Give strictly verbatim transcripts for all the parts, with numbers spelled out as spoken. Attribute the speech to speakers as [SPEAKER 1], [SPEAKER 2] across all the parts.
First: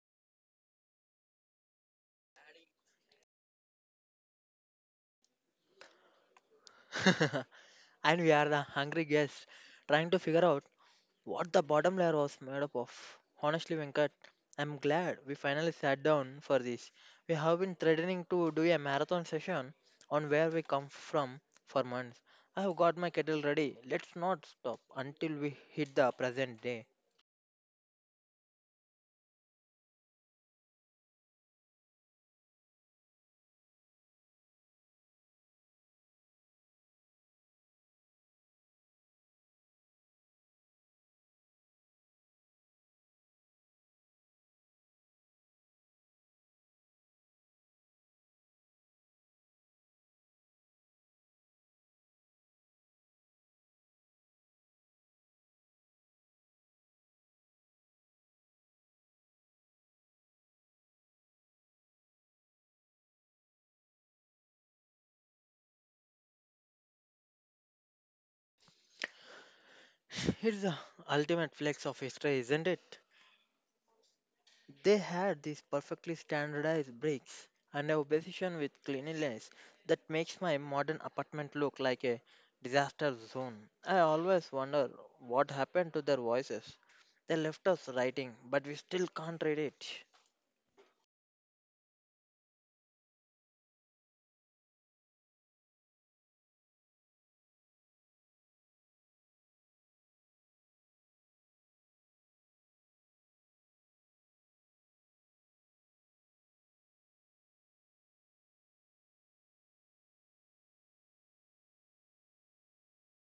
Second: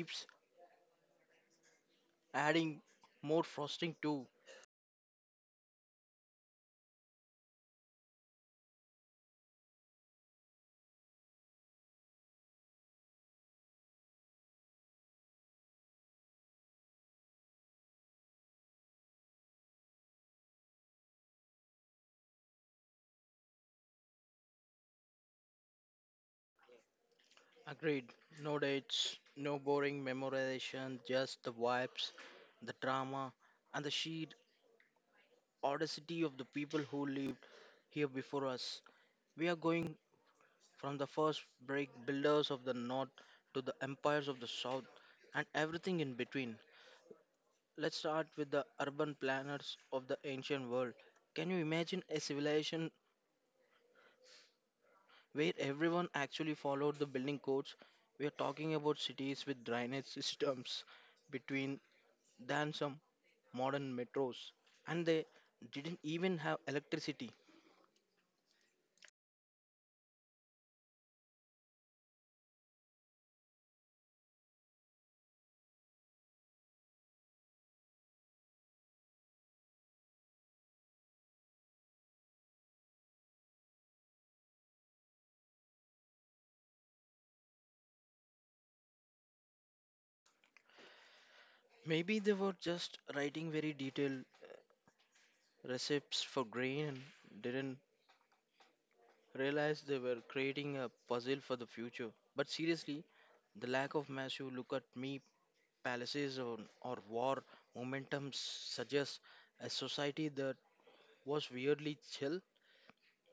[SPEAKER 1] keeps adding more frosting to.
[SPEAKER 2] And we are the hungry guests trying to figure out what the bottom layer was made up of. Honestly, Venkat, I'm glad we finally sat down for this. We have been threatening to do a marathon session on where we come from for months. I have got my kettle ready. Let's not stop until we hit the present day.
[SPEAKER 1] Agreed. No dates, no boring memorization, just the vibes, the drama, and the sheer audacity of the people who lived here before us. We are going from the first brick builders of the north to the empires of the south and everything in between. Let's start with the urban planners of the ancient world. Can you imagine a civilization where everyone actually followed the building codes? We are talking about cities with drainage systems between than some modern metros. And they didn't even have electricity.
[SPEAKER 2] It's the ultimate flex of history, isn't it? They had these perfectly standardized bricks and a obsession with cleanliness that makes my modern apartment look like a disaster zone. I always wonder what happened to their voices. They left us writing, but we still can't read it.
[SPEAKER 1] Maybe they were just writing very detailed recipes for grain and didn't realized they were creating a puzzle for the future. But seriously, the lack of massive look at me palaces or, or war momentum suggests a society that was weirdly chill.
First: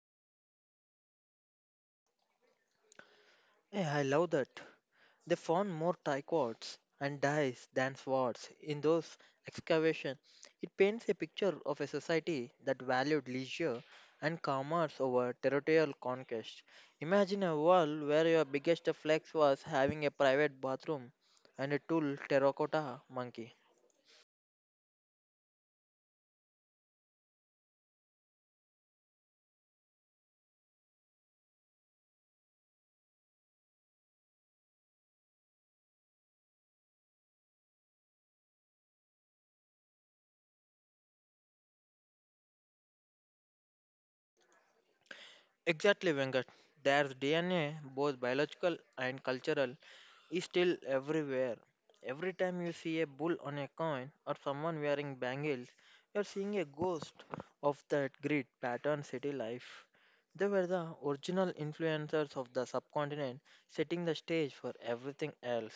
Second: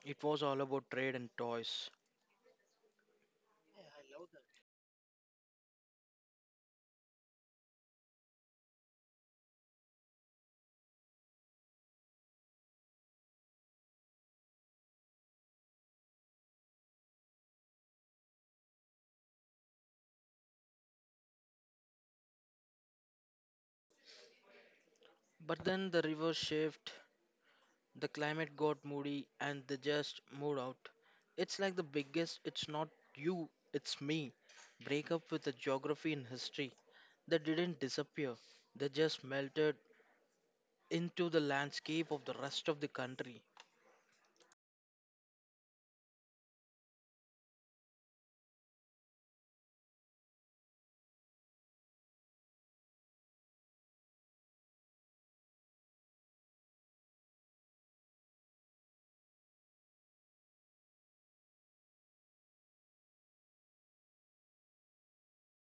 [SPEAKER 1] It was all about trade and toys.
[SPEAKER 2] Yeah, I love that. They found more trichomes and dies than swords in those excavations. It paints a picture of a society that valued leisure and commerce over territorial conquest. Imagine a world where your biggest flex was having a private bathroom and a tool terracotta monkey.
[SPEAKER 1] But then the river shift, the climate got moody, and they just moved out. It's like the biggest, it's not you, it's me. Break up with the geography and history. They didn't disappear, they just melted into the landscape of the rest of the country.
[SPEAKER 2] Exactly, Venkat. Their D N A, both biological and cultural, is still everywhere. Every time you see a bull on a coin or someone wearing bangles, you're seeing a ghost of that grid pattern city life. They were the original influencers of the subcontinent, setting the stage for everything else.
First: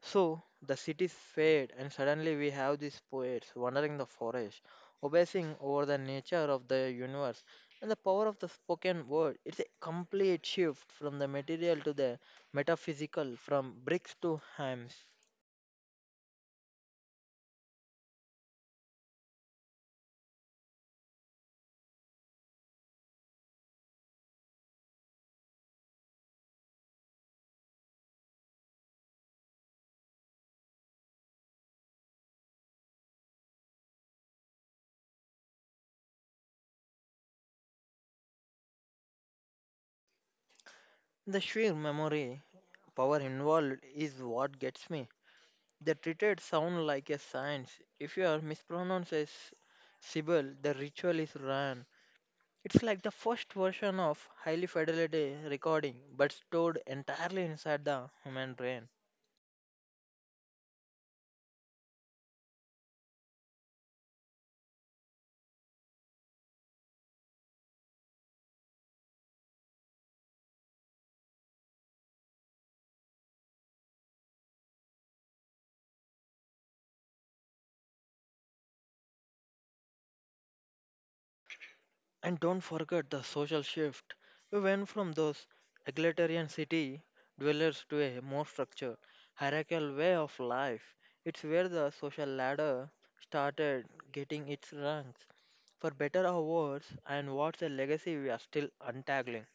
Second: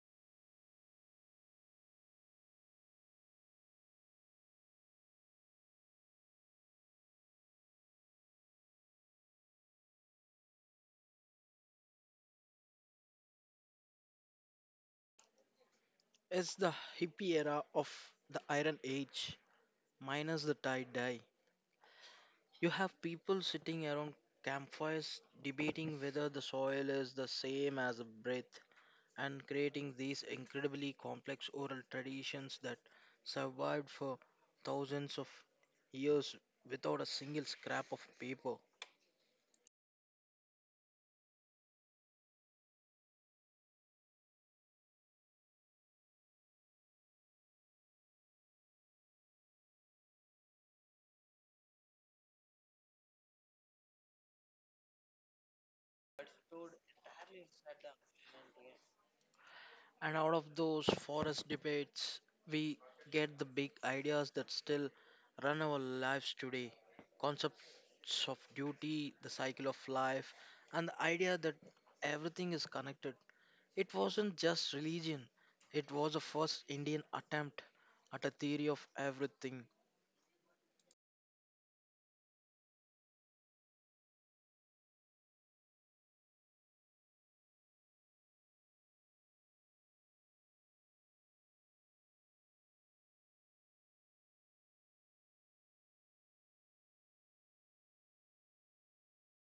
[SPEAKER 2] So the cities fade, and suddenly we have these poets wandering the forest, obsessing over the nature of the universe and the power of the spoken word. It's a complete shift from the material to the metaphysical, from bricks to hams.
[SPEAKER 1] It's the hippie era of the Iron Age, minus the tie dye. You have people sitting around campfires debating whether the soil is the same as the breath and creating these incredibly complex oral traditions that survived for thousands of years without a single scrap of paper.
[SPEAKER 2] The sheer memory power involved is what gets me. They treated sound like a science. If you are mispronounces syllable, the ritual is run. It's like the first version of highly fidelity recording, but stored entirely inside the human brain.
[SPEAKER 1] And out of those forest debates, we get the big ideas that still run our lives today, concepts of duty, the cycle of life, and the idea that everything is connected. It wasn't just religion, it was a first Indian attempt at a theory of everything.
[SPEAKER 2] And don't forget the social shift. We went from those egalitarian city dwellers to a more structured, hierarchical way of life. It's where the social ladder started getting its rungs. For better or worse, and what's a legacy we are still untangling.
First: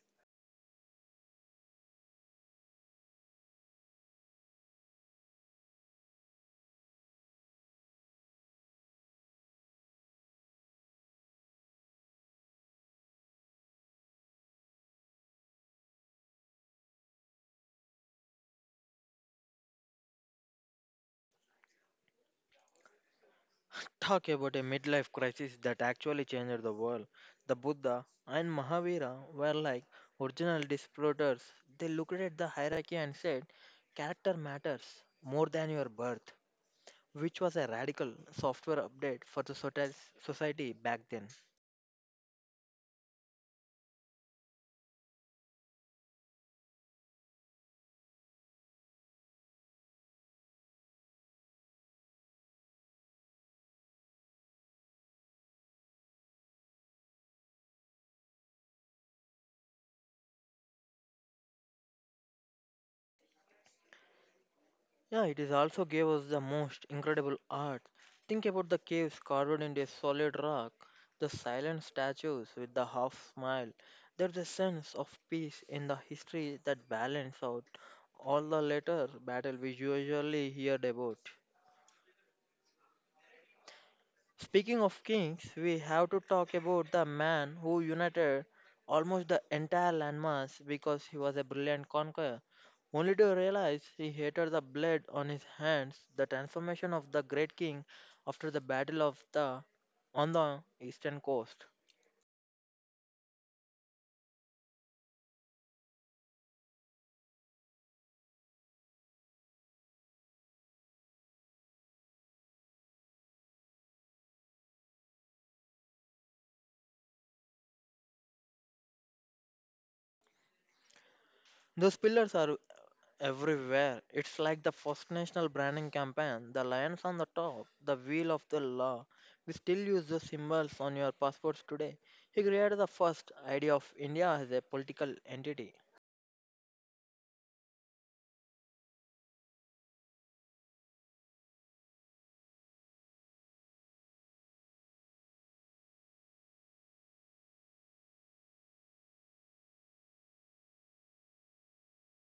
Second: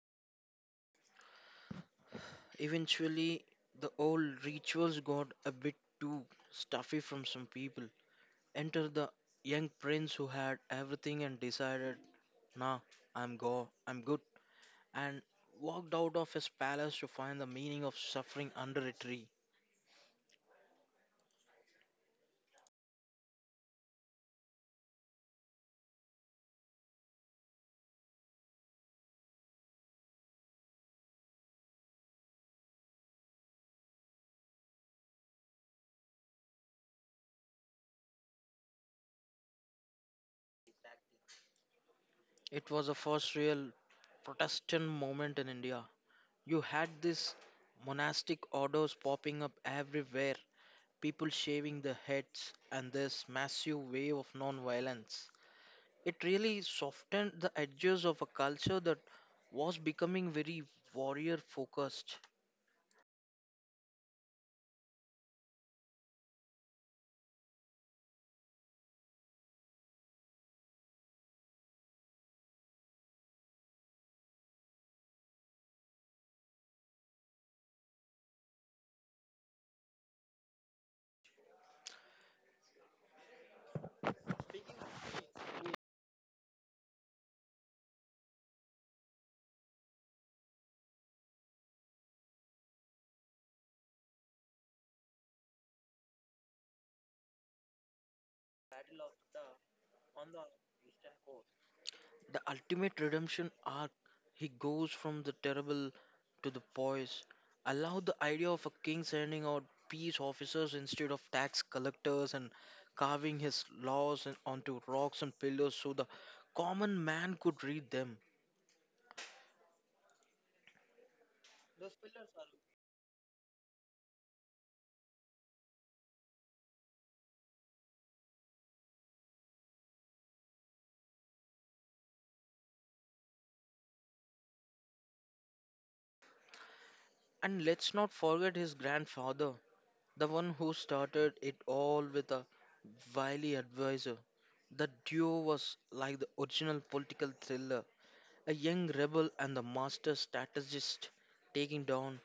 [SPEAKER 1] Eventually, the old rituals got a bit too stuffy from some people. Enter the young prince who had everything and decided, "Nah, I'm go I'm good," and walked out of his palace to find the meaning of suffering under a tree.
[SPEAKER 2] Talk about a midlife crisis that actually changed the world. The Buddha and Mahavira were like original disruptors. They looked at the hierarchy and said, character matters more than your birth, which was a radical software update for the soci- society back then.
[SPEAKER 1] It was the first real Protestant moment in India. You had these monastic orders popping up everywhere, people shaving their heads, and this massive wave of non-violence. It really softened the edges of a culture that was becoming very warrior focused.
[SPEAKER 2] Yeah, it is also gave us the most incredible art. Think about the caves carved into a solid rock, the silent statues with the half smile. There's a sense of peace in the history that balances out all the later battle we usually heard about. Speaking of kings, we have to talk about the man who united almost the entire landmass because he was a brilliant conqueror, only to realize he hated the blood on his hands. The transformation of the great king after the battle of the on the eastern coast.
[SPEAKER 1] The ultimate redemption arc, he goes from the terrible to the poise. I love the idea of a king sending out peace officers instead of tax collectors and carving his laws in- onto rocks and pillars so the common man could read them.
[SPEAKER 2] Those pillars are everywhere. It's like the first national branding campaign, the lions on the top, the wheel of the law. We still use the symbols on your passports today. He created the first idea of India as a political entity.
[SPEAKER 1] And let's not forget his grandfather, the one who started it all with a wily advisor. The duo was like the original political thriller: a young rebel and the master strategist taking down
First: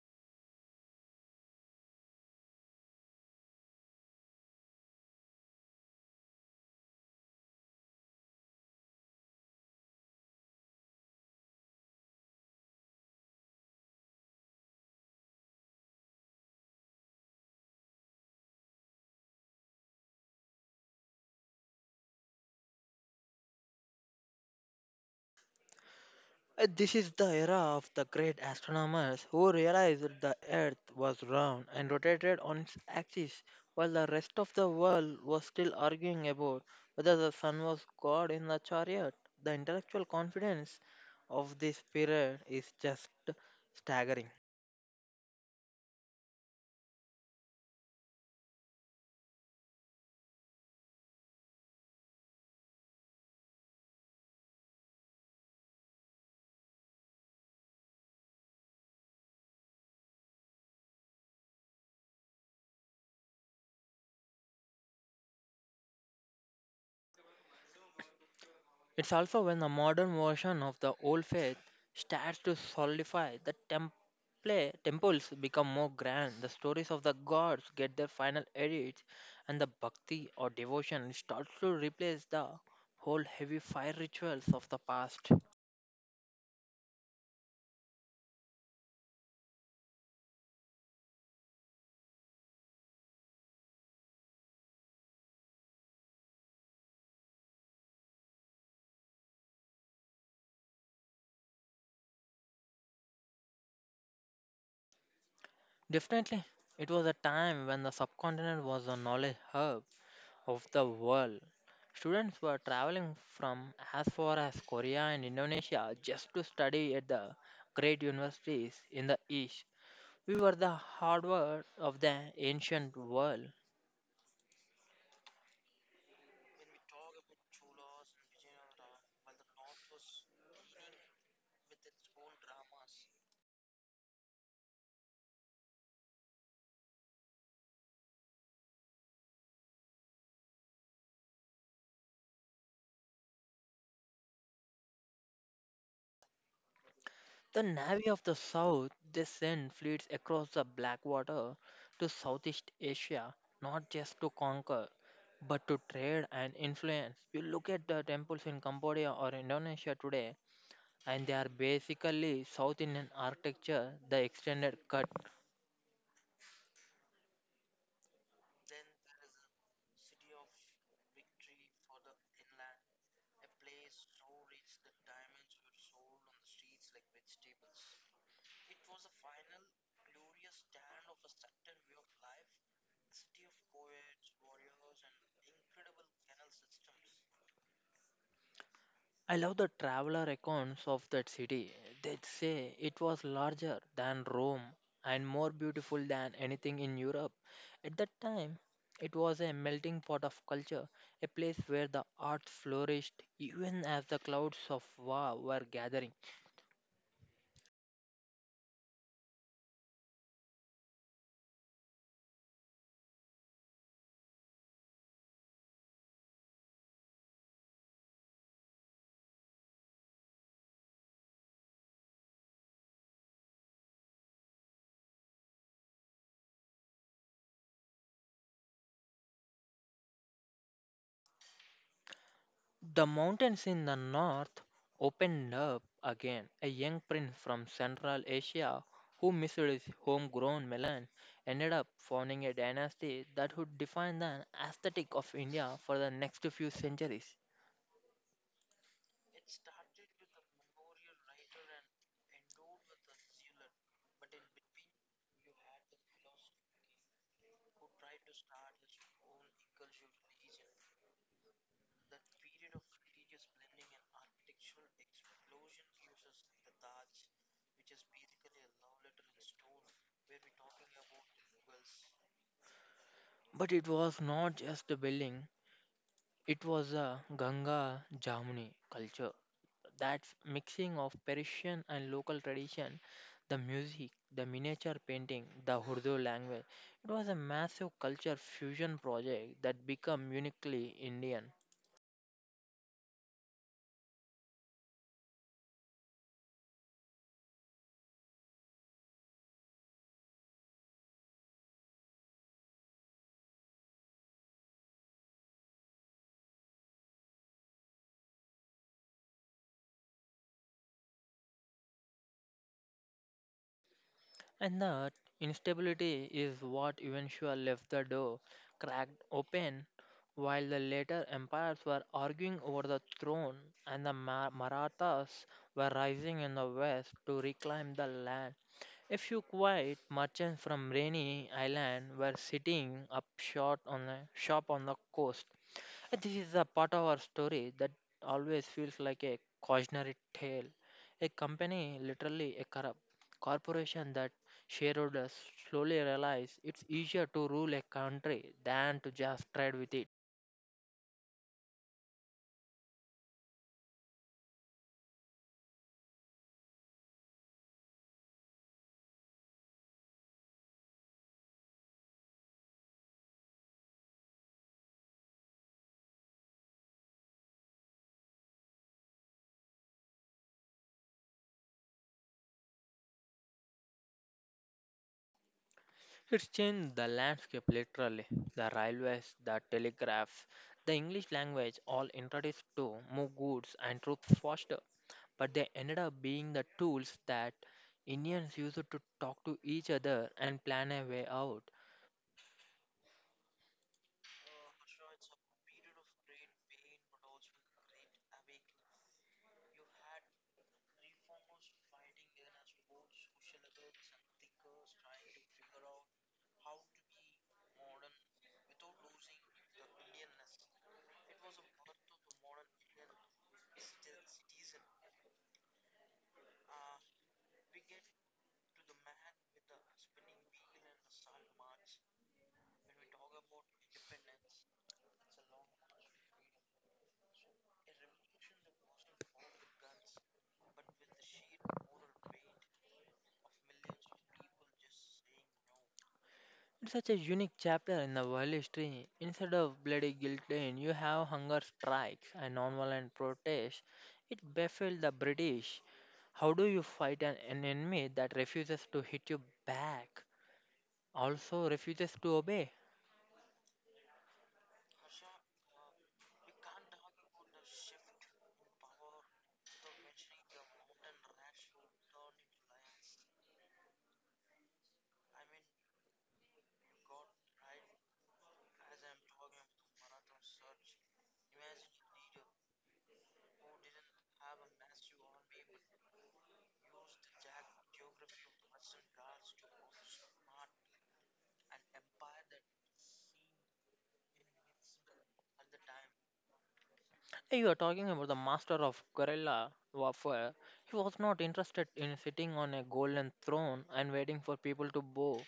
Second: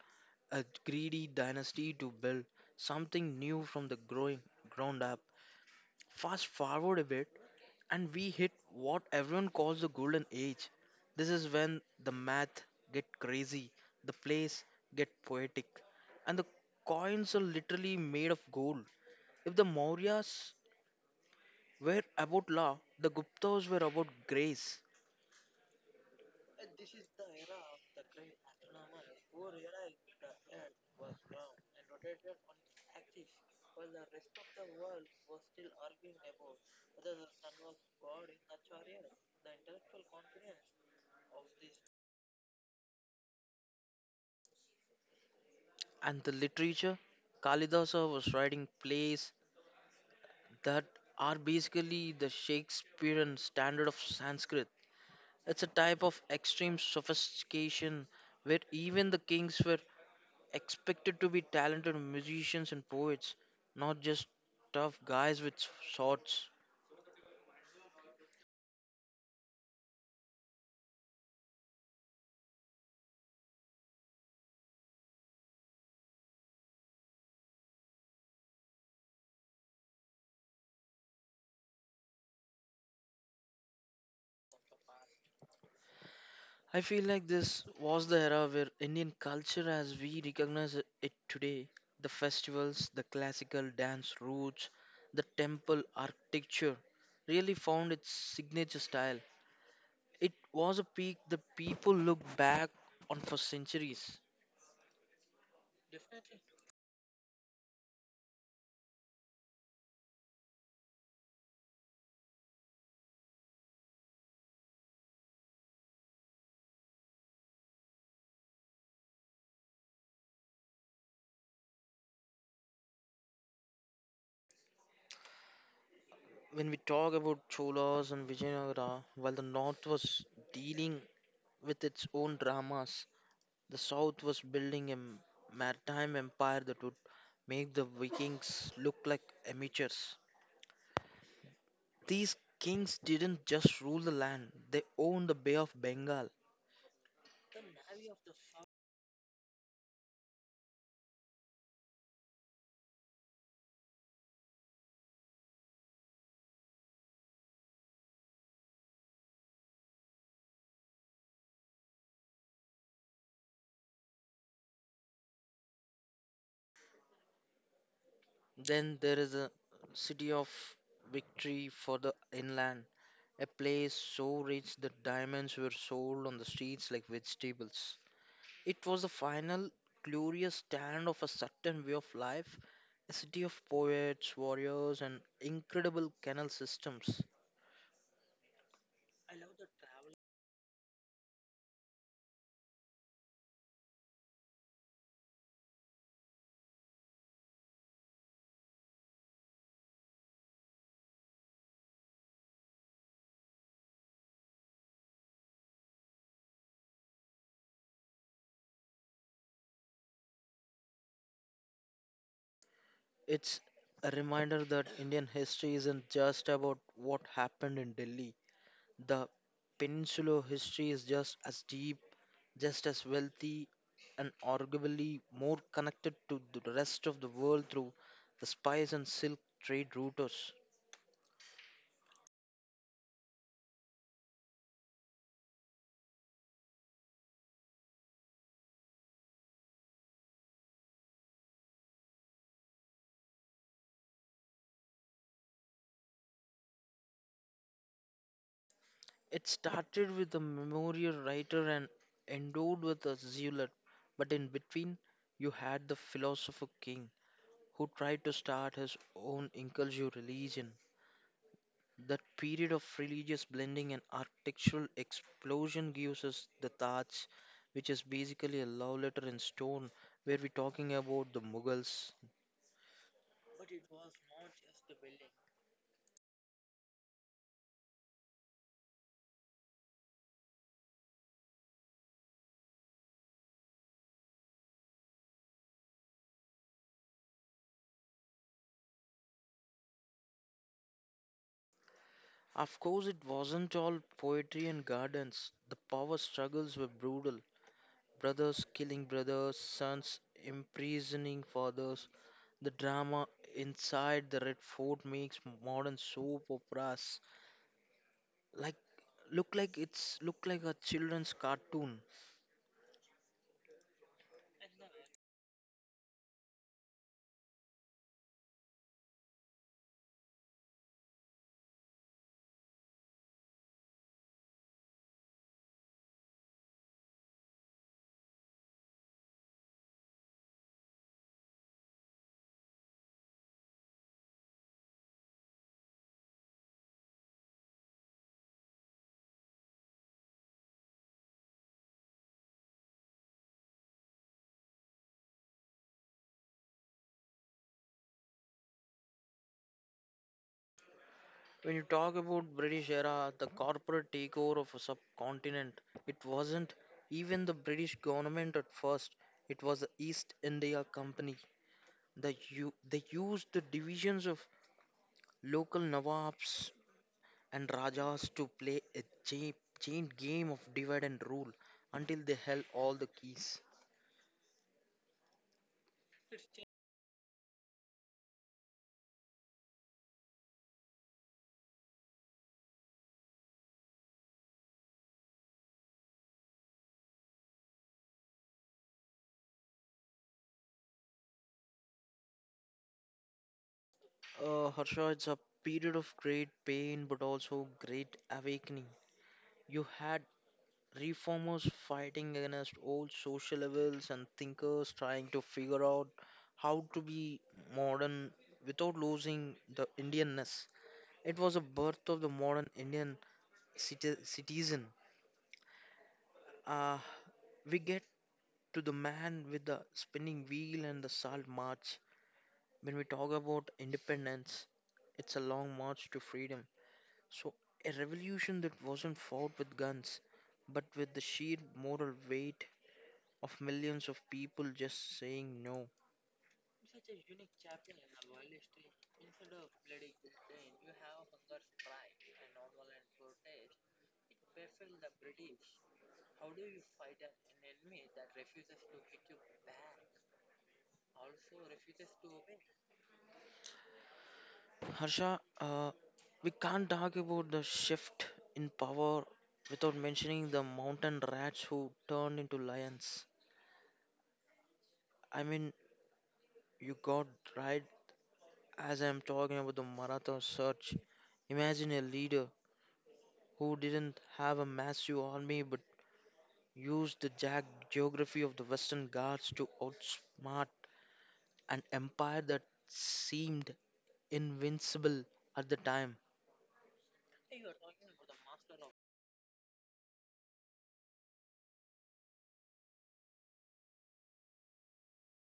[SPEAKER 1] a greedy dynasty to build something new from the growing ground up. Fast forward a bit and we hit what everyone calls the golden age. This is when the math get crazy, the plays get poetic, and the coins are literally made of gold. If the Mauryas were about law, the Guptas were about grace.
[SPEAKER 2] Uh, This is the era of the great astronomers who realized that the Earth was round and rotated on its axis, while the rest of the world was still arguing about whether the sun was God in the chariot. The intellectual confidence of this period is just staggering.
[SPEAKER 1] And the literature, Kalidasa was writing plays that are basically the Shakespearean standard of Sanskrit. It's a type of extreme sophistication where even the kings were expected to be talented musicians and poets, not just tough guys with swords.
[SPEAKER 2] It's also when the modern version of the old faith starts to solidify, the temple, temples become more grand, the stories of the gods get their final edits, and the bhakti or devotion starts to replace the whole heavy fire rituals of the past.
[SPEAKER 1] I feel like this was the era where Indian culture as we recognize it today, the festivals, the classical dance roots, the temple architecture, really found its signature style. It was a peak the people look back on for centuries.
[SPEAKER 2] Definitely, it was a time when the subcontinent was a knowledge hub of the world. Students were traveling from as far as Korea and Indonesia just to study at the great universities in the East. We were the Harvard of the ancient world.
[SPEAKER 1] When we talk about Cholas and Vijayanagara, while the north was dealing with its own dramas, the South was building a maritime empire that would make the Vikings look like amateurs. These kings didn't just rule the land, they owned the Bay of Bengal.
[SPEAKER 2] The Navy of the South, they sent fleets across the Black Water to Southeast Asia, not just to conquer, but to trade and influence. You look at the temples in Cambodia or Indonesia today, and they are basically South Indian architecture, the extended cut.
[SPEAKER 1] Then there is a city of victory for the inland, a place so rich that diamonds were sold on the streets like vegetables. It was the final glorious stand of a certain way of life, a city of poets, warriors, and incredible canal systems.
[SPEAKER 2] I love the traveler accounts of that city. They say it was larger than Rome and more beautiful than anything in Europe. At that time, it was a melting pot of culture, a place where the arts flourished even as the clouds of war were gathering.
[SPEAKER 1] It's a reminder that Indian history isn't just about what happened in Delhi. The peninsular history is just as deep, just as wealthy, and arguably more connected to the rest of the world through the spice and silk trade routes.
[SPEAKER 2] The mountains in the north opened up again. A young prince from Central Asia who missed his homegrown melon ended up founding a dynasty that would define the aesthetic of India for the next few centuries.
[SPEAKER 1] It started with a memorial writer and endowed with a zealot, but in between, you had the philosopher king who tried to start his own inclusive religion. That period of religious blending and architectural explosion gives us the Taj, which is basically a love letter in stone, where we're talking about the Mughals.
[SPEAKER 2] But it was not just a building, it was a Ganga Jamuni culture. That mixing of Persian and local tradition, the music, the miniature painting, the Urdu language. It was a massive culture fusion project that became uniquely Indian.
[SPEAKER 1] Of course, it wasn't all poetry and gardens. The power struggles were brutal. Brothers killing brothers, sons imprisoning fathers. The drama inside the Red Fort makes modern soap operas like look like it's look like a children's cartoon.
[SPEAKER 2] And that instability is what eventually left the door cracked open while the later empires were arguing over the throne and the Ma- Marathas were rising in the west to reclaim the land. A few quiet merchants from Rainy Island were sitting up short on a shop on the coast. And this is a part of our story that always feels like a cautionary tale. A company, literally a corrupt corporation, that shareholders slowly realize it's easier to rule a country than to just trade with it.
[SPEAKER 1] When you talk about British era, the corporate takeover of a subcontinent, it wasn't even the British government at first. It was the East India Company. The u- they used the divisions of local Nawabs and Rajas to play a cha- chain game of divide and rule until they held all the keys.
[SPEAKER 2] It's changed the landscape literally. The railways, the telegraphs, the English language all introduced to move goods and troops faster, but they ended up being the tools that Indians used to talk to each other and plan a way out.
[SPEAKER 1] Uh, Harsha, it's a period of great pain but also great awakening. You had reformers fighting against old social levels and thinkers trying to figure out how to be modern without losing the Indianness. It was a birth of the modern Indian citi- citizen. Uh, we get to the man with the spinning wheel and the salt march. When we talk about independence, it's a long march to freedom. So, a revolution that wasn't fought with guns, but with the sheer moral weight of millions of people just saying no.
[SPEAKER 2] It's such a unique chapter in the world history. Instead of bloody guillotine, you have hunger strikes and nonviolent protests. It befuddled the British. How do you fight an an enemy that refuses to hit you back, also refuses to obey?
[SPEAKER 1] Harsha, uh, we can't talk about the shift in power without mentioning the mountain rats who turned into lions. I mean, you got right as I'm talking about the Maratha surge. Imagine a leader who didn't have a massive army but used the jagged geography of the Western Ghats to outsmart an empire that seemed invincible at the time.
[SPEAKER 2] Hey, you are talking about the master of guerrilla warfare. He was not interested in sitting on a golden throne and waiting for people to bow.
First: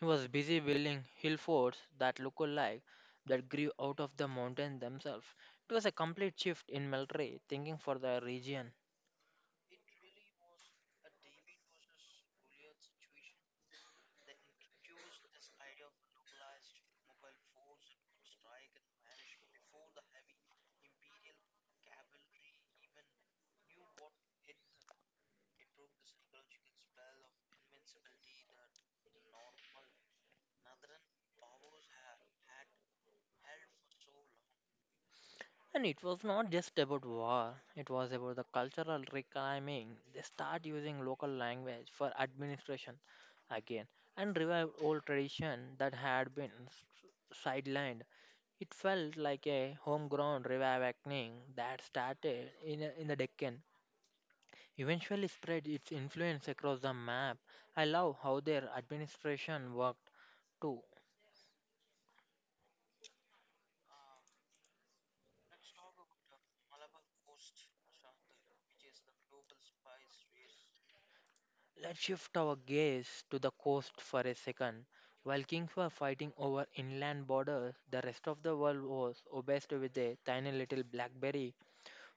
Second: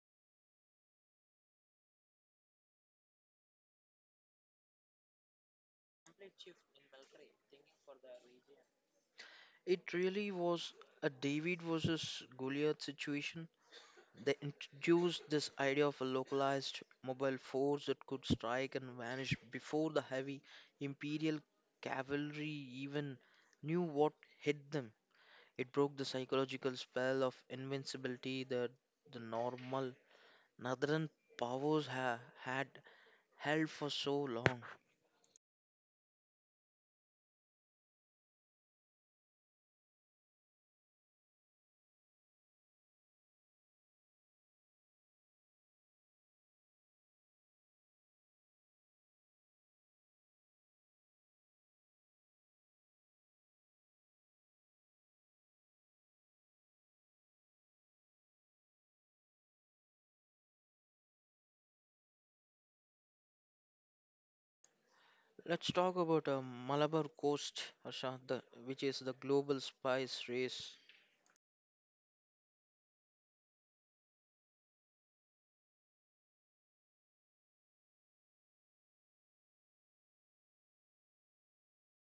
[SPEAKER 2] He was busy building hill forts that looked alike, that grew out of the mountains themselves. It was a complete shift in military thinking for the region.
[SPEAKER 1] It really was a David versus Goliath situation. They introduced this idea of a localized mobile force that could strike and vanish before the heavy imperial cavalry even knew what hit them. It broke the psychological spell of invincibility that the normal northern powers ha- had held for so long.
[SPEAKER 2] And it was not just about war, it was about the cultural reclaiming. They start using local language for administration again and revived old tradition that had been s- sidelined It felt like a homegrown revival reawakening that started in, in the Deccan, eventually spread its influence across the map. I love how their administration worked too.
[SPEAKER 1] Let's talk about a Malabar coast, Asha, the, which is the global spice race.
[SPEAKER 2] Let's shift our gaze to the coast for a second. While kings were fighting over inland borders, the rest of the world was obsessed with a tiny little blackberry.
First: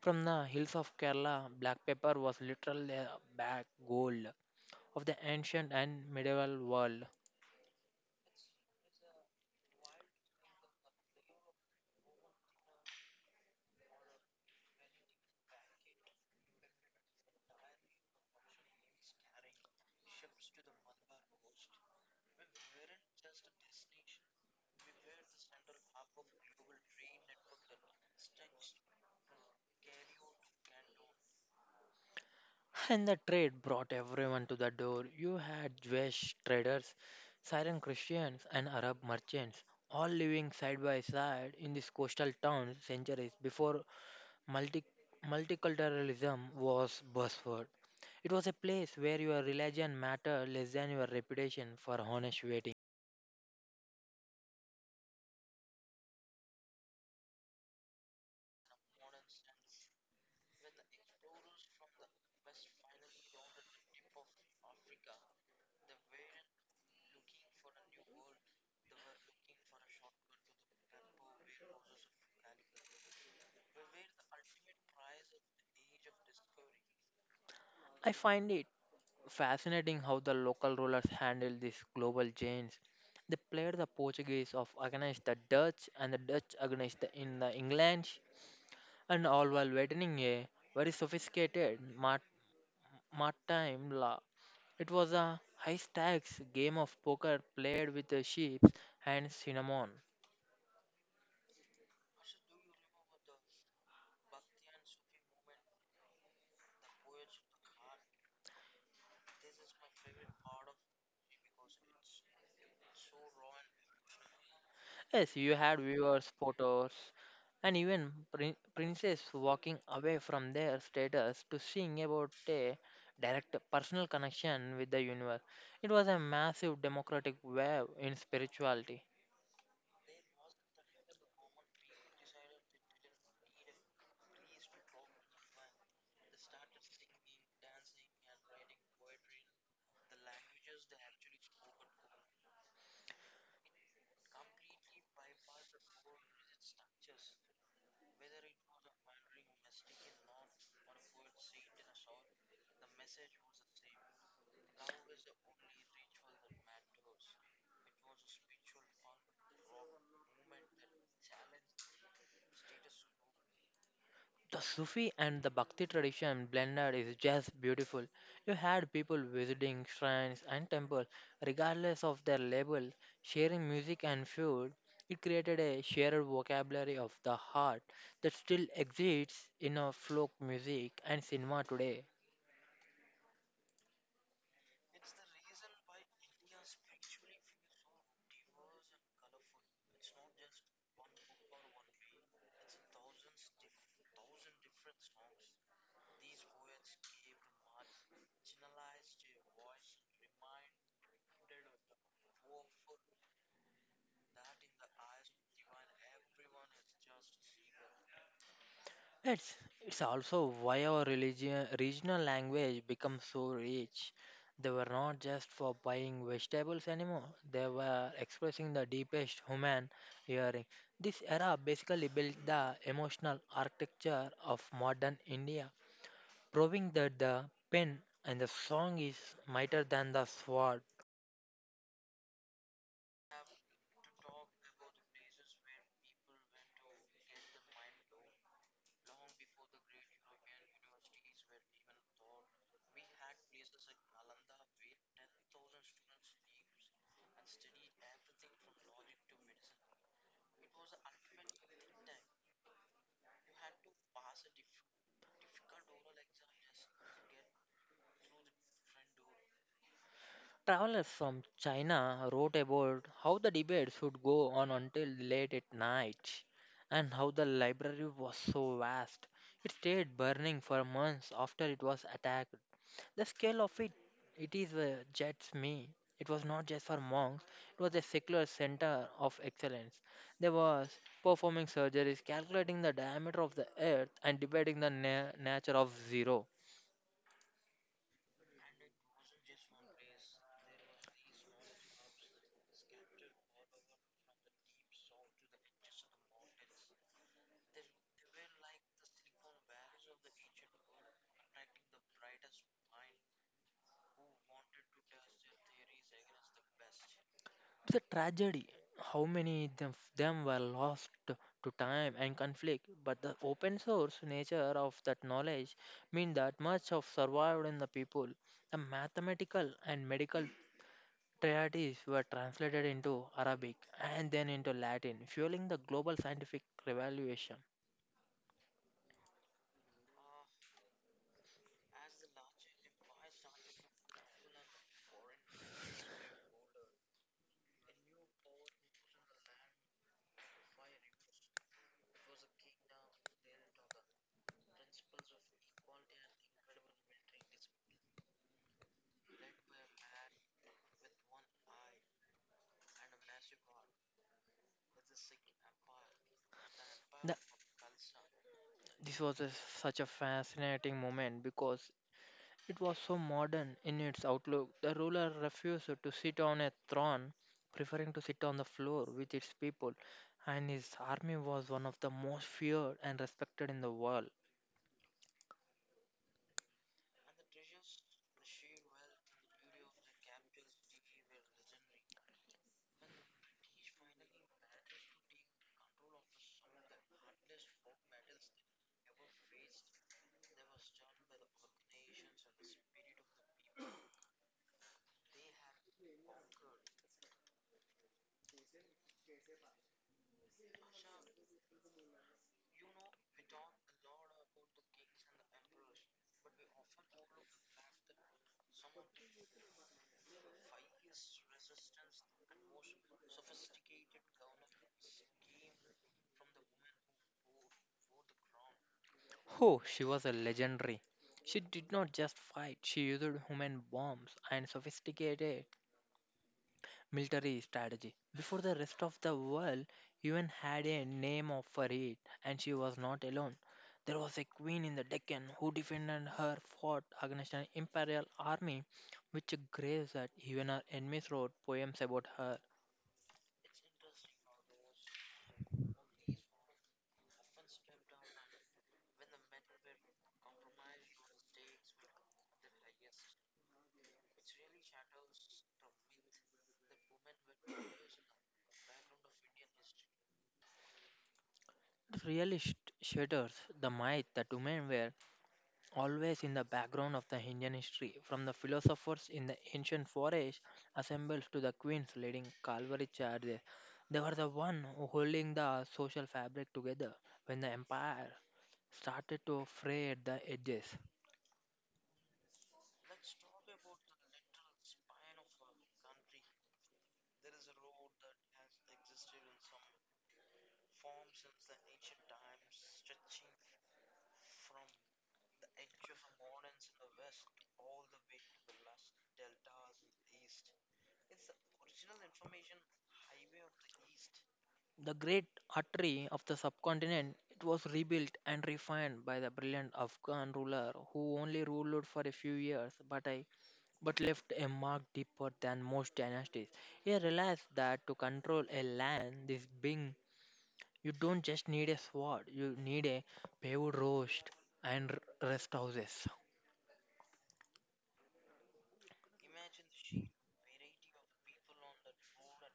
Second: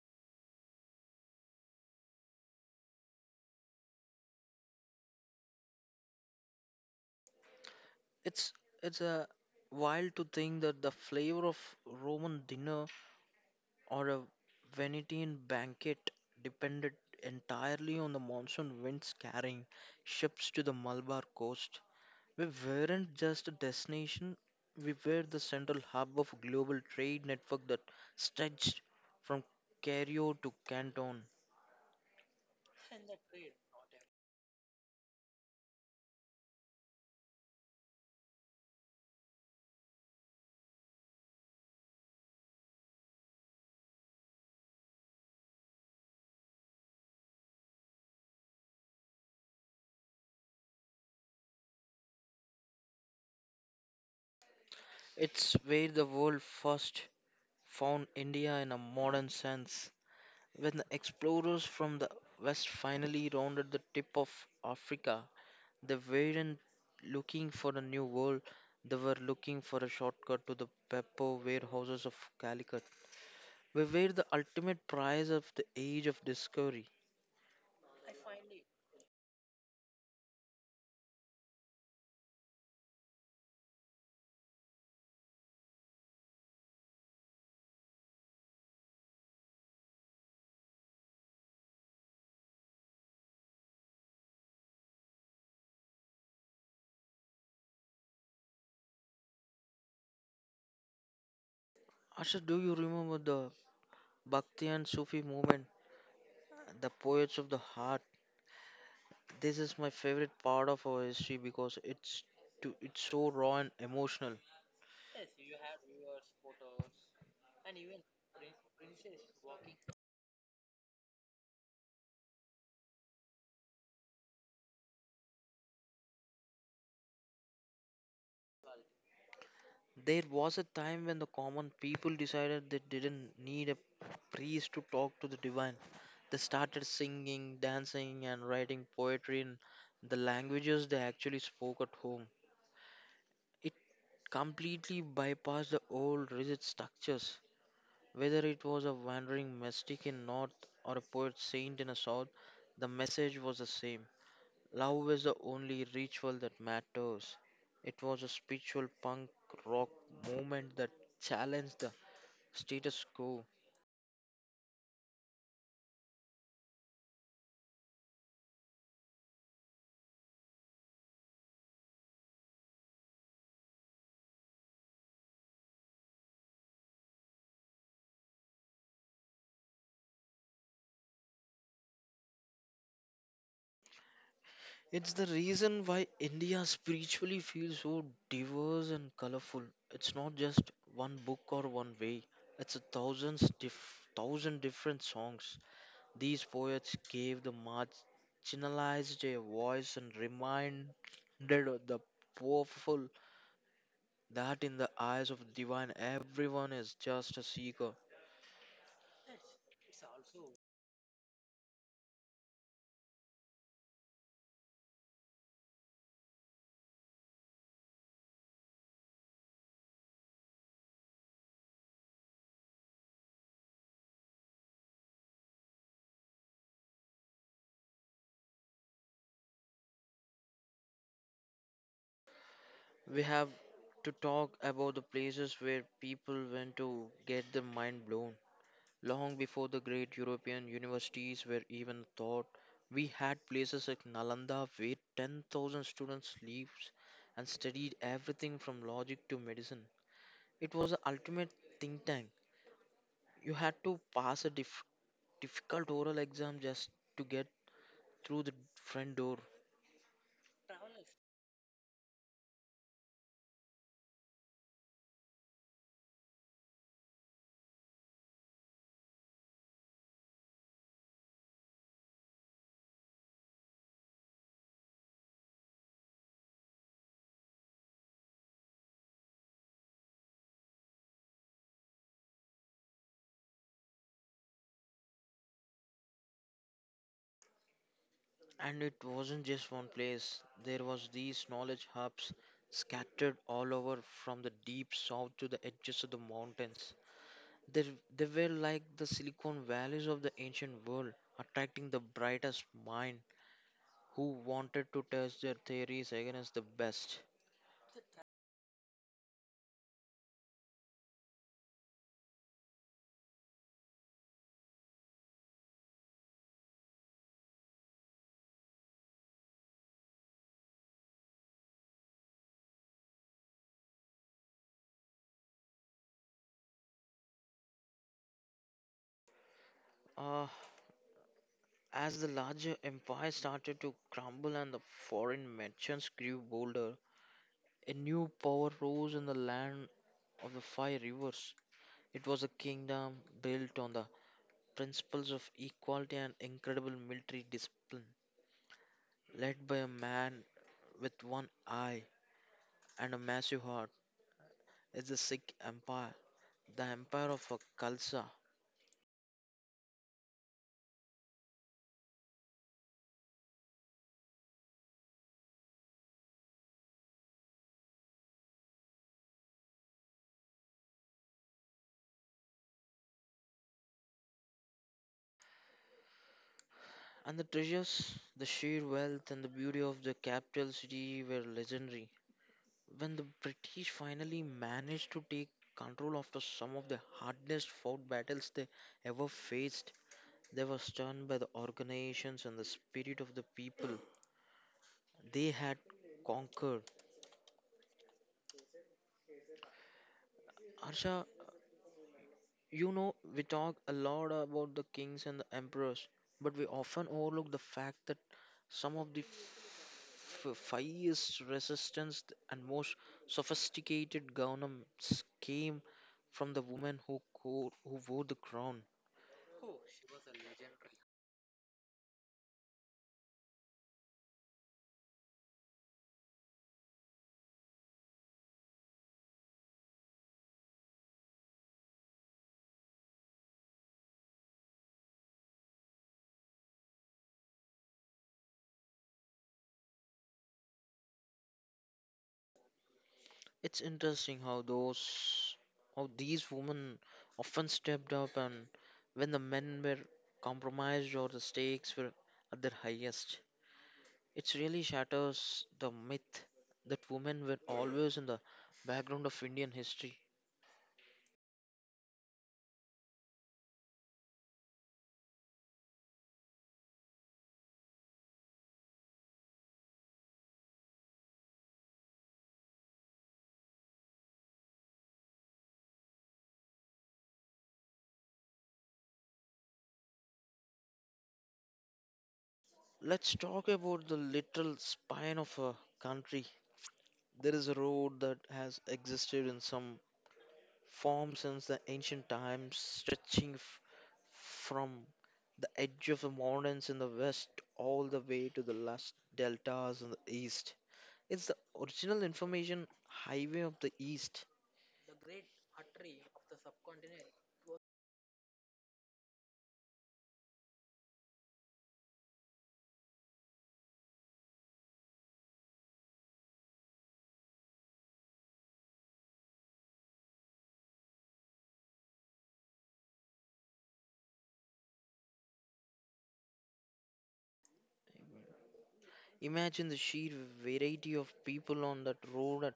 [SPEAKER 2] From the hills of Kerala, black pepper was literally a bag gold of the ancient and medieval world.
[SPEAKER 1] It's it's a wild to think that the flavor of Roman dinner or a Venetian banquet depended entirely on the monsoon winds carrying ships to the Malabar coast. We weren't just a destination, we were the central hub of a global trade network that stretched from Cairo to Canton.
[SPEAKER 2] And the trade brought everyone to the door. You had Jewish traders, Syrian Christians, and Arab merchants, all living side by side in these coastal towns centuries before multi- multiculturalism was buzzword. It was a place where your religion mattered less than your reputation for honest waiting.
[SPEAKER 1] It's where the world first found India in a modern sense. When the explorers from the west finally rounded the tip of Africa, they weren't looking for a new world, they were looking for a shortcut to the Beppo warehouses of Calicut. We were the ultimate prize of the age of discovery.
[SPEAKER 2] I find it fascinating how the local rulers handled these global change. They played the Portuguese off against the Dutch and the Dutch against the, in the England, and all while waiting a very sophisticated mart, mart time law. It was a high stakes game of poker played with the sheep and cinnamon.
[SPEAKER 1] Asha, do you remember the Bhakti and Sufi movement, the poets of the heart? This is my favorite part of our history because it's to, it's so raw and emotional.
[SPEAKER 2] Yes, you had viewers, photos, and even prin- princess walking away from their status to sing about a direct personal connection with the universe. It was a massive democratic wave in spirituality.
[SPEAKER 1] There was a time when the common people decided they didn't need a priest to talk to the divine. They started singing, dancing, and writing poetry in the languages they actually spoke at home. It completely bypassed the old rigid structures. Whether it was a wandering mystic in North or a poet saint in the South, the message was the same. Love is the only ritual that matters. It was a spiritual punk rock movement that challenged the status quo.
[SPEAKER 2] The Sufi and the Bhakti tradition blended is just beautiful. You had people visiting shrines and temples, regardless of their label, sharing music and food. It created a shared vocabulary of the heart that still exists in our folk music and cinema today.
[SPEAKER 1] It's the reason why India spiritually feels so diverse and colorful. It's not just one book or one way. It's a thousands diff- thousand different songs. These poets gave the marginalized a voice and reminded the powerful that in the eyes of divine everyone is just a seeker.
[SPEAKER 2] It's it's also why our religion regional language becomes so rich. They were not just for buying vegetables anymore. They were expressing the deepest human yearning. This era basically built the emotional architecture of modern India, proving that the pen and the song is mightier than the sword.
[SPEAKER 1] We have to talk about the places where people went to get their mind blown. Long before the great European universities were even thought, we had places like Nalanda where ten thousand students lived and studied everything from logic to medicine. It was the ultimate think tank. You had to pass a dif- difficult oral exam just to get through the front door.
[SPEAKER 2] Travelers from China wrote about how the debate should go on until late at night and how the library was so vast. It stayed burning for months after it was attacked. The scale of it, it is uh, jets me. It was not just for monks, it was a secular center of excellence. There was performing surgeries, calculating the diameter of the earth, and debating the na- nature of zero.
[SPEAKER 1] And it wasn't just one place. There was these knowledge hubs scattered all over from the deep south to the edges of the mountains. They, they were like the Silicon Valleys of the ancient world, attracting the brightest mind who wanted to test their theories against the best.
[SPEAKER 2] It's a tragedy how many of them were lost to time and conflict, but the open source nature of that knowledge means that much of survived in the people. The mathematical and medical treatises were translated into Arabic and then into Latin, fueling the global scientific revolution.
[SPEAKER 1] Uh, as the larger empire started to crumble and the foreign merchants grew bolder, a new power rose in the land of the five rivers. It was a kingdom built on the principles of equality and incredible military discipline, led by a man with one eye and a massive heart. Is the Sikh Empire, the empire
[SPEAKER 2] The
[SPEAKER 1] of uh, Khalsa.
[SPEAKER 2] this was a, such a fascinating moment because it was so modern in its outlook. The ruler refused to sit on a throne, preferring to sit on the floor with its people, and his army was one of the most feared and respected in the world.
[SPEAKER 1] And the treasures, the sheer wealth and the beauty of the capital city were legendary. When the British finally managed to take control after some of the hardest fought battles they ever faced, they were stunned by the organizations and the spirit of the people they had conquered. Harsha, you know, we talk a lot about the kings and the emperors, but we often overlook the fact that some of the f- fiercest resistance and most sophisticated governments came from the women who, co- who wore the crown.
[SPEAKER 2] Oh, she was a legendary. She did not just fight, she used human bombs and sophisticated military strategy. Before the rest of the world even had a name of- for it, and she was not alone. There was a queen in the Deccan who defended her fort against an imperial army, which grieves that even her enemies wrote poems about her.
[SPEAKER 1] It's interesting how those how these women often stepped up and when the men were compromised or the stakes were at their highest. It really shatters the myth that women were always in the background of Indian history.
[SPEAKER 2] It really sh- shatters the myth that women were always in the background of the Indian history, from the philosophers in the ancient forest assembles to the queens leading cavalry charges. They were the one who holding the social fabric together when the empire started to fray at the edges.
[SPEAKER 1] Let's talk about the literal spine of a country. There is a road that has existed in some form since the ancient times, stretching f- from the edge of the mountains in the west all the way to the last deltas in the east. It's the original information highway of the east.
[SPEAKER 2] The great Atri of the subcontinent, it was rebuilt and refined by the brilliant Afghan ruler who only ruled for a few years but, I, but left a mark deeper than most dynasties. He realized that to control a land this big, you don't just need a sword, you need a paved roast and r- rest houses.
[SPEAKER 1] Imagine the sheer variety of people on that road at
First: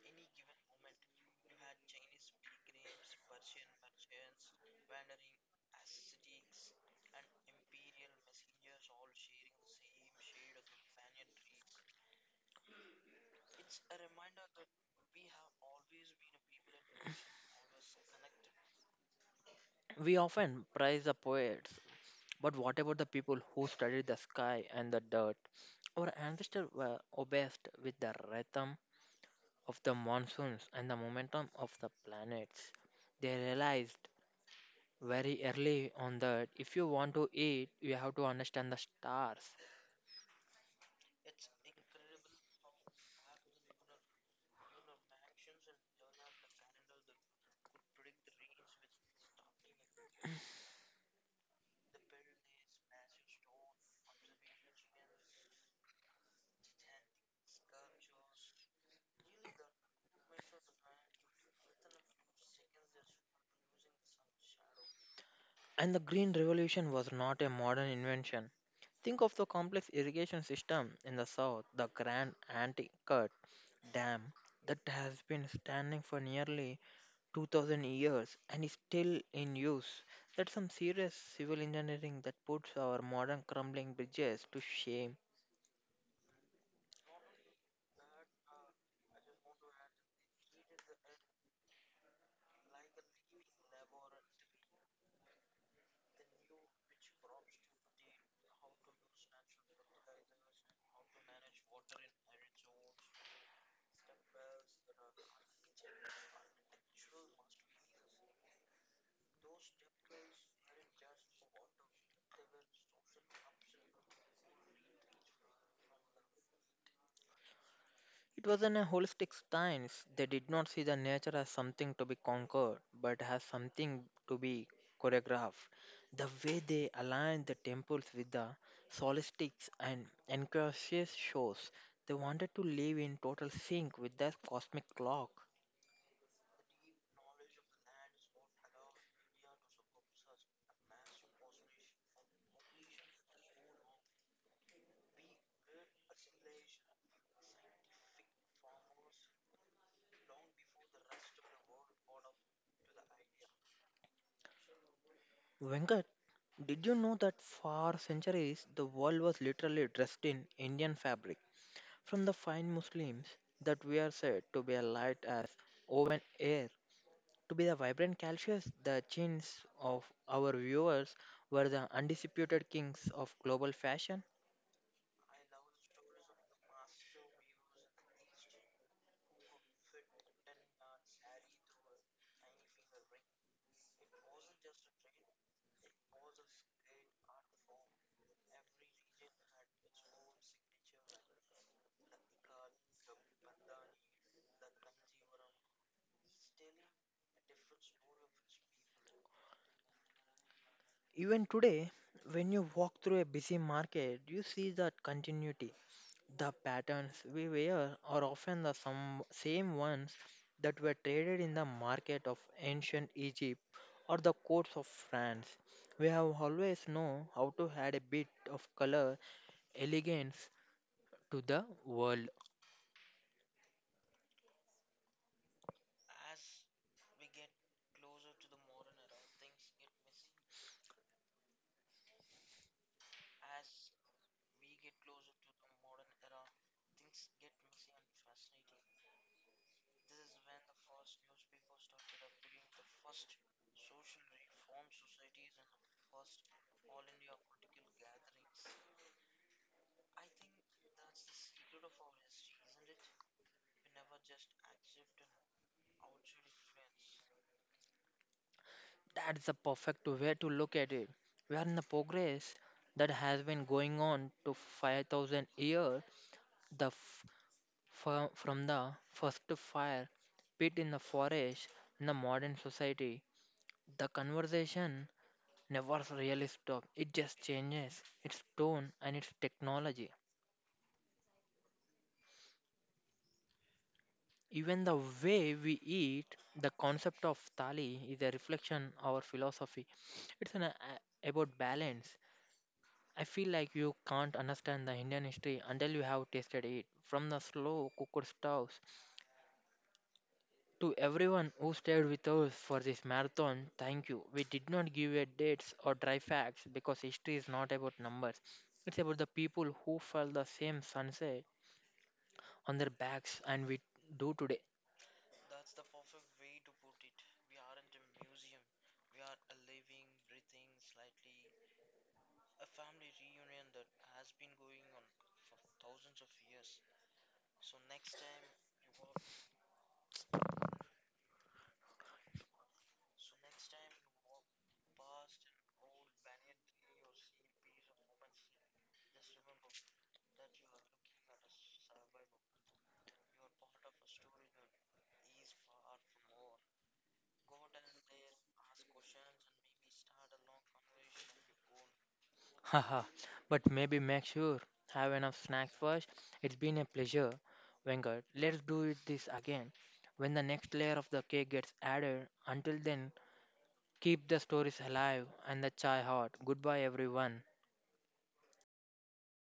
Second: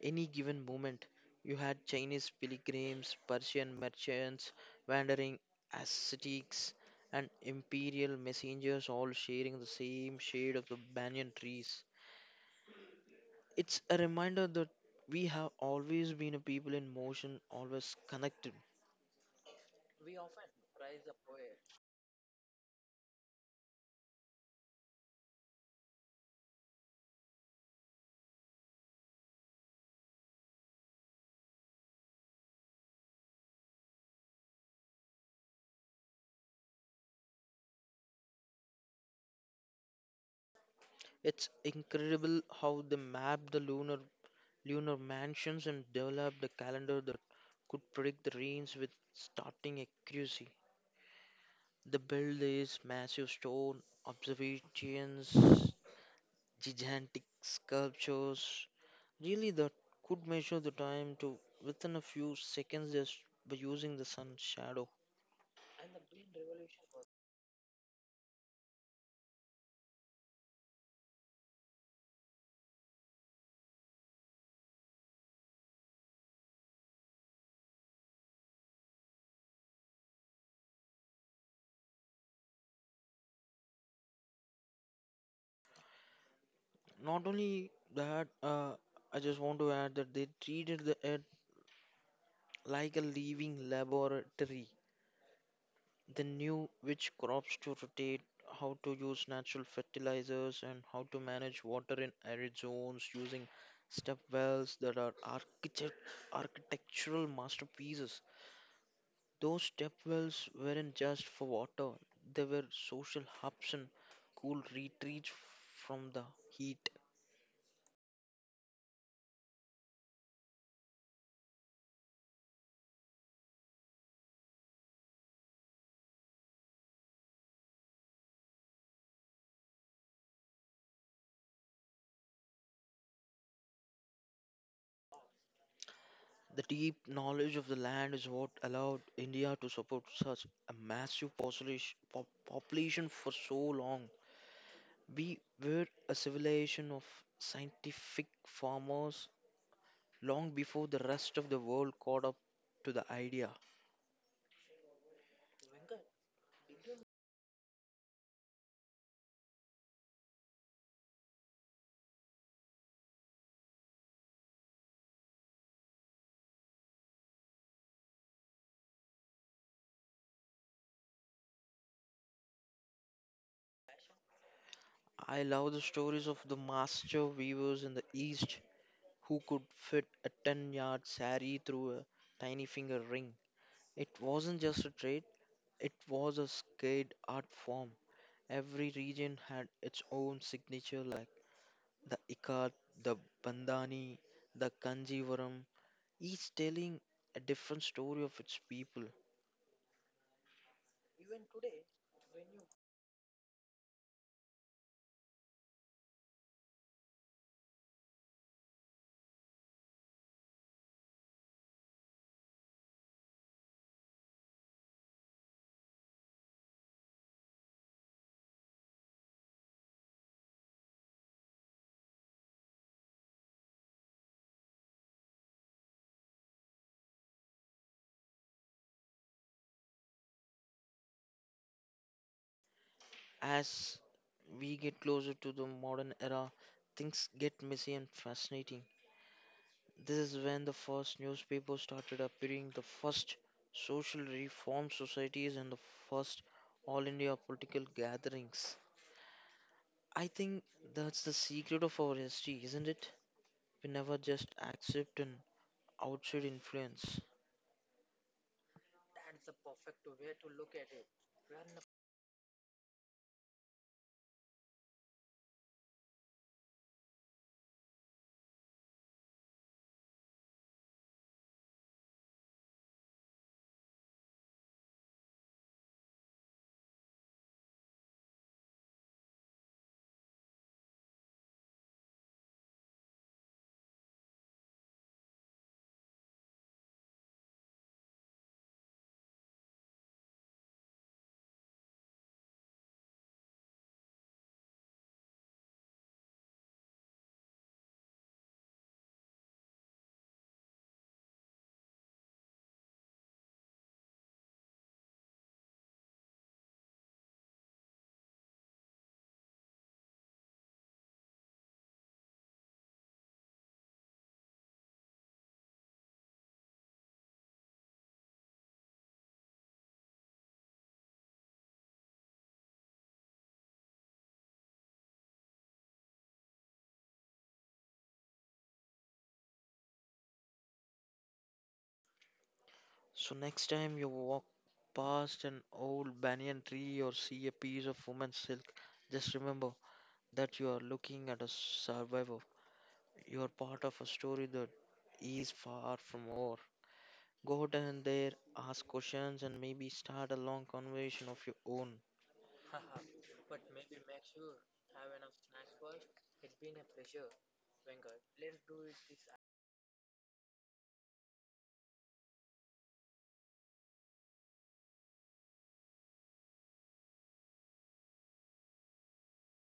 [SPEAKER 1] any given moment. You had Chinese pilgrims, Persian merchants, wandering ascetics, and imperial messengers all sharing the same shade of the banyan trees. It's a reminder that we have always been a people in motion, always connected.
[SPEAKER 2] We often praise the poets, but what about the people who studied the sky and the dirt? Our ancestors were obsessed with the rhythm of the monsoons and the momentum of the planets. They realized very early on that if you want to eat, you have to understand the stars.
[SPEAKER 1] It's incredible how they map the lunar lunar mansions and developed a calendar that could predict the rains with startling accuracy. They built these massive stone observations, gigantic sculptures, really, that could measure the time to within a few seconds just by using the sun's shadow.
[SPEAKER 2] And the Green Revolution was not a modern invention. Think of the complex irrigation system in the south, the Grand Anticut Dam that has been standing for nearly two thousand years and is still in use. That's some serious civil engineering that puts our modern crumbling bridges to shame.
[SPEAKER 1] Not only that, uh, I just want to add that they treated the earth like a living laboratory. They knew which crops to rotate, how to use natural fertilizers, and how to manage water in arid zones using step wells that are architect- architectural masterpieces. Those step wells weren't just for water, they were social hubs and cool retreats from the heat.
[SPEAKER 2] It was an a holistic stance. They did not see the nature as something to be conquered, but as something to be choreographed. The way they aligned the temples with the solstices and Ancacius shows, they wanted to live in total sync with the cosmic clock.
[SPEAKER 1] The deep knowledge of the land is what allowed India to support such a massive population, pop- population for so long. We were a civilization of scientific farmers long before the rest of the world caught up to the idea.
[SPEAKER 2] Venkat, did you know that for centuries the world was literally dressed in Indian fabric? From the fine Muslims that we are said to be a light as woven air to be the vibrant calcius, the chins of our viewers were the undisputed kings of global fashion.
[SPEAKER 1] I love the stories of the master weavers in the East who could fit a ten yard sari through a tiny finger ring. It wasn't just a trade, it was a skilled art form. Every region had its own signature, like the ikat, the bandhani, the kanjivaram, each telling a different story of its people.
[SPEAKER 2] Even today, when you walk through a busy market, you see that continuity. The patterns we wear are often the some, same ones that were traded in the market of ancient Egypt or the courts of France. We have always known how to add a bit of color, elegance to the world.
[SPEAKER 1] As we get closer to the modern era, things get messy and fascinating. This is when the first newspapers started appearing, the first social reform societies, and the first all India political gatherings. I think that's the secret of our history, isn't it? We never just accept an outside influence.
[SPEAKER 2] That's the perfect way to look at it. We are in the progress that has been going on to five thousand years. The f- fir- from the first fire pit in the forest in the modern society, the conversation never really stops. It just changes its tone and its technology. Even the way we eat, the concept of thali is a reflection of our philosophy. It's an, a- about balance. I feel like you can't understand the Indian history until you have tasted it. From the slow cooked stoves to everyone who stayed with us for this marathon, thank you. We did not give you dates or dry facts because history is not about numbers. It's about the people who felt the same sunset on their backs and we do today.
[SPEAKER 1] So next time you walk past an old banyan tree or see a piece of woman's silk, just remember that you are looking at a survivor. You are part of a story that is far from over. Go down there, ask questions, and maybe start a long conversation of your own.
[SPEAKER 2] Haha, but maybe make sure have enough snacks first. It's been a pleasure, Venkat. Let's do it this again when the next layer of the cake gets added. Until then, keep the stories alive and the chai hot. Goodbye, everyone.